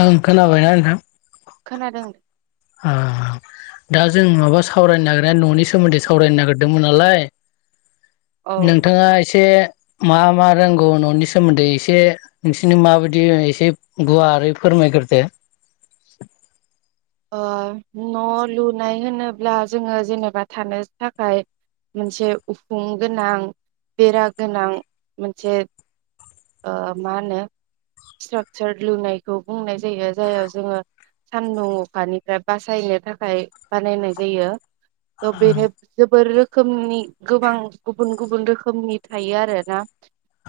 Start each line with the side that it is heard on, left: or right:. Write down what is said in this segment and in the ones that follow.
left: ओं खोनाबायना।
right: खोनादों।
left: आ। दा जों माबा सावरायनो नागिरनाया न'नि सोमोन्दै सावरायनो नागिरदोंमोन नालाय
right: औ
left: नोंथाङा एसे मा मा रोंगौ न'नि सोमोन्दै एसे नोंसिोरनि माबायदि एसे गुवारै फोरमायगो दो।
right: [inaudible] ओ न' लुनाय होनोब्ला जोङो जेनेबा थानो थाखाय मोनसे उखुं गोनां बेरा गोनां मोनसे मा होनो स्ट्राकसार लुनायखौ बुंनाय जायो जाय जोङो सानदुं। बिखानिफ्राय बासायनो थाखाय बानायनाय जायो त'
left: औ
right: बेनो जोबोर रोखोम रोखोमनि गोबां गुबुन गुबुन रोखोमनि थायो आरो ना।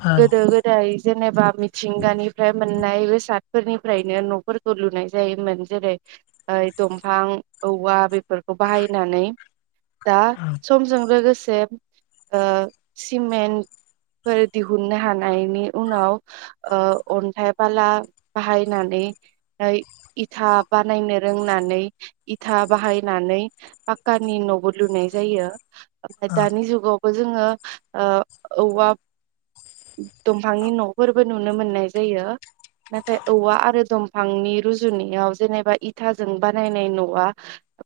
left: औ
right: गोदो गोदाय जेनेबा मिथिंगानिफ्राय मोननाय बेसादफोरनिफ्रायनो न'फोरखौ लुनाय जायोमोन जेरै दंफां औवा बेफोरखौ बाहायनानै। दा समजों लोगोसे ओ सिमेन्ट दिहुननो हानायनि उनाव ओ अन्थाइ बाला बाहायनानै इथा। बानायनो रोंनानै इथा बाहायनानै पाक्कानि न'बो लुनाय जायो। ओमफ्राय दानि जुगावबो जोङो ओ औवा दंफांनि न'फोरबो नुनो मोननाय जायो। नाथाय औवा आरो दंफांनि रुजुनायाव जेनेबा इथाजों बानायनाय न'आ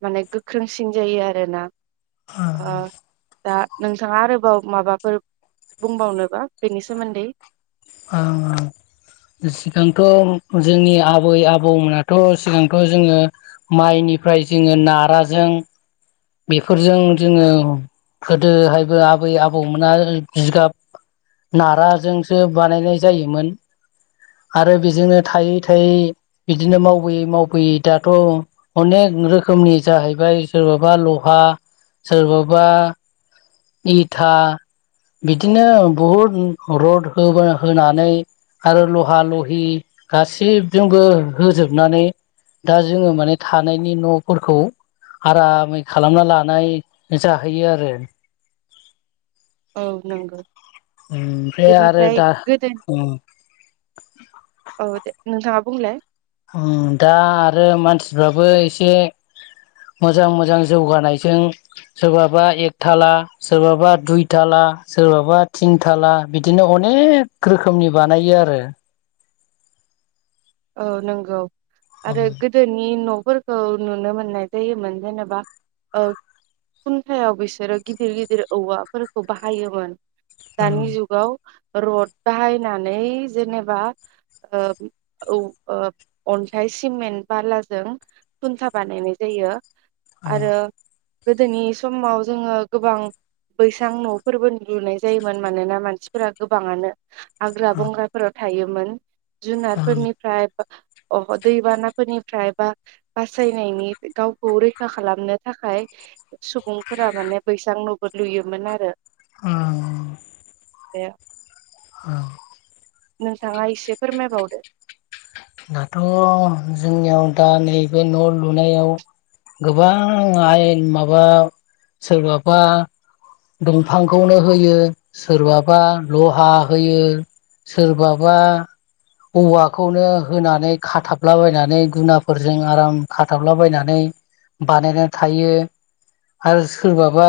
right: माने गोख्रोंसिन जायो आरो ना। ओ दा नोंथाङा आरोबाव माबाफोर बुंबावनोबा बेनि सोमोन्दै।
left: ओं ओं। सिगांथ' जोंनि आबै आबौमोनाथ' सिगांथ' जोङो माइनि बेनिफ्राय जोङो नाराजों बेफोरजों जोङो गोदोहायबो आबै आबौमोना जिगाब नाराजोंसो बानायनाय जायोमोन। आरो बेजोंनो थायै थायै बिदिनो मावबोयै मावबोयै दाथ' अनेक रोखोमनि जाहैबाय सोरबाबा लहा सोरबाबा इथा बिदिनो बहुद रद होनानै आरो लहा लहि गासैबजोंबो होजोबनानै दा जोङो माने थानायनि न'फोरखौ आरामै खालामना लानाय जाहैयो आरो।
right: औ नंगौ।
left: ओमफ्राय आरो
right: बेनिफ्राय
left: दा
right: गोदोनि
left: उम
right: [inaudible] औ दे। नोंथाङा बुंलाय।
left: ओ दा आरो मानसिफ्राबो एसे मोजां मोजां जौगानायजों सोरबाबा एक थाला सोरबाबा दुइ थाला सोरबाबा थिंथाला बिदिनो अनेक रोखोमनि बानायो आरो।
right: औ नंगौ आरो गोदोनि न' फोरखौ नुनो मोननाय जायोमोन। जेनेबा ओ खुन्थायाव बिसोरो गिदिर गिदिर औवाफोरखौ बाहायोमोन। दानि जुगाव रड बाहायनानै जेनेबा औ अन्थाइ सिमेन्ट बालाजों खुन्था बानायनाय जायो। आरो गोदोनि समाव जोङो गोबां बैसां न'फोरबो लुनाय जायोमोन मानोना मानसिफोरा गोबाङानो हाग्रा बंग्राफोराव थायोमोन। फोरफोरनिफ्राय अह दैबानाफोरनिफ्राय बा बासायनायनि गावखौ रैखा खालामनो थाखाय सुबुंफोरा माने बैसां नबो लुयोमोन आरो।
left: ओं ओ।
right: ए।
left: औ।
right: नोंथाङा एसे फोरमायबावदो।
left: दाथ' जोंनियाव दा नैबे न' लुनायाव गोबां आयेन माबा सोरबाबा दंफांखौनो होयो सोरबाबा लहा होयो। सोरबाबा औवाखौनो होनानै खाथाबलाबायनानै गुनाफोरजों आराम खाथाबलाबायनानै बानायनानै थायो आरो सोरबाबा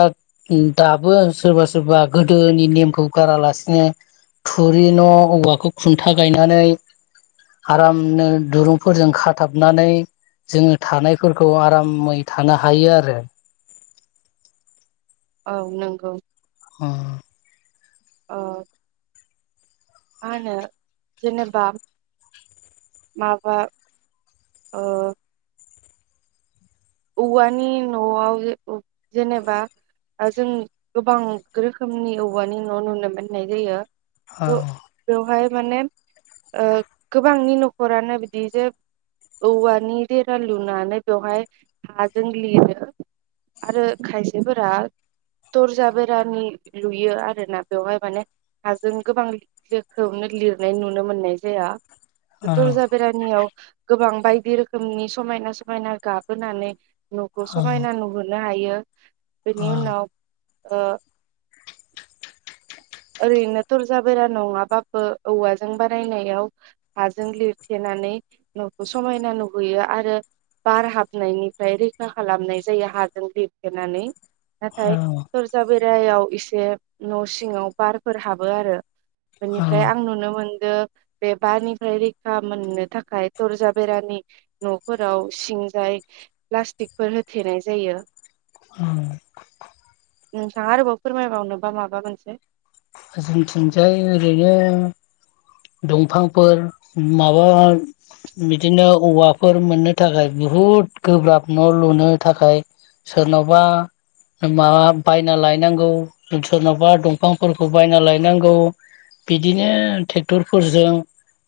left: दाबो सोरबा सोरबा गोदोनि नेमखौ गारालासिनो थुरि न' औवाखौ खुन्था गायनानै आरामनो दुरुंफोरजों खाथाबनानै जोङो थानायफोरखौ आरामै थानो हायो आरो।
right: औ नंगौ।
left: ह।
right: ओ [inaudible] मा होनो जेनेबा माबा ओ औवानि न'आव जेनेबा जों गोबां रोखोमनि औवानि न' नुनो मोननाय जायो
left: औ
right: बे बेवहाय माने गोबांनि न'खरानो बिदि जोब औवानि देरा लुनानै बेवहाय हाजों लिरो आरो खायसेफोरा दरजा बेरानि लुयो आरोना बेवहाय माने हाजों गोबां रोखोमनो लिरनाय नुनो मोननाय जाया दुरजा बेरानियाव गोबां बायदि रोखोमनि समायना समायना गाब होनानै न'खौ समायना नुहोनो हायो
left: औ
right: बेनि उनाव ओ ओरैनो थरजाबेरा नङाबाबो औवाजों बारायनायाव हाजों लिरथेना नानै न'खौ समायना नुहैयो आरो बार हाबनायनिफ्राय रैखा खालामनाय जायो हाजों लेरथेनानै नाथाय
left: औ
right: तरजा बेरायाव एसे न' सिङाव बारफोर हाबो आरो
left: औ
right: बेनिफ्राय आं नुनो मोन नो बे बारानिफ्राय रैखा मोननो थाखाय तरजा बेरानि न'फोराव सिं ज प्लास्तिकफोर होथेनाय जायो
left: [unintelligible]
right: नोंथाङा आरोबाव फोरमायबावनोबा माबा मोनसे
left: जोंथिं जाय ओरैनो दंफांफोर माबा बिदिनो औवाफोर मोननो थाखाय बुहुद गोब्राब न' लुनो थाखाय सोरनावबा माबा बायना लायनांगौ सोरनावबा दंफां फोरखौ बायना लायनांगौ बिदिनो ट्रेक्टरफोरजों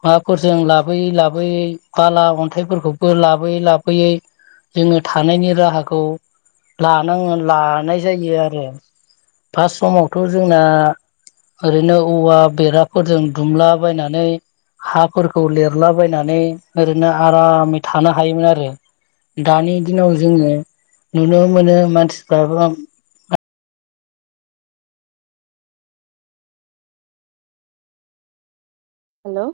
left: माबाफोरजों लाबोयै लाबोयै बाला अन्थाइफोरखौबो लाबोयै लाबोयै जोङो थानायनि राहाखौ लानाङो लानाय जायो आरो फार्स्ट समावथ' जोंना ओरैनो औवा बेराफोरजों दुमला बायनानै हाफोरखौ लिरलाबायनानै ओरैनो आरामै थानो हायोमोन आरो दानि दिनाव जोङो नुनो मोनो मानसिफ्राबा
right: हेलौ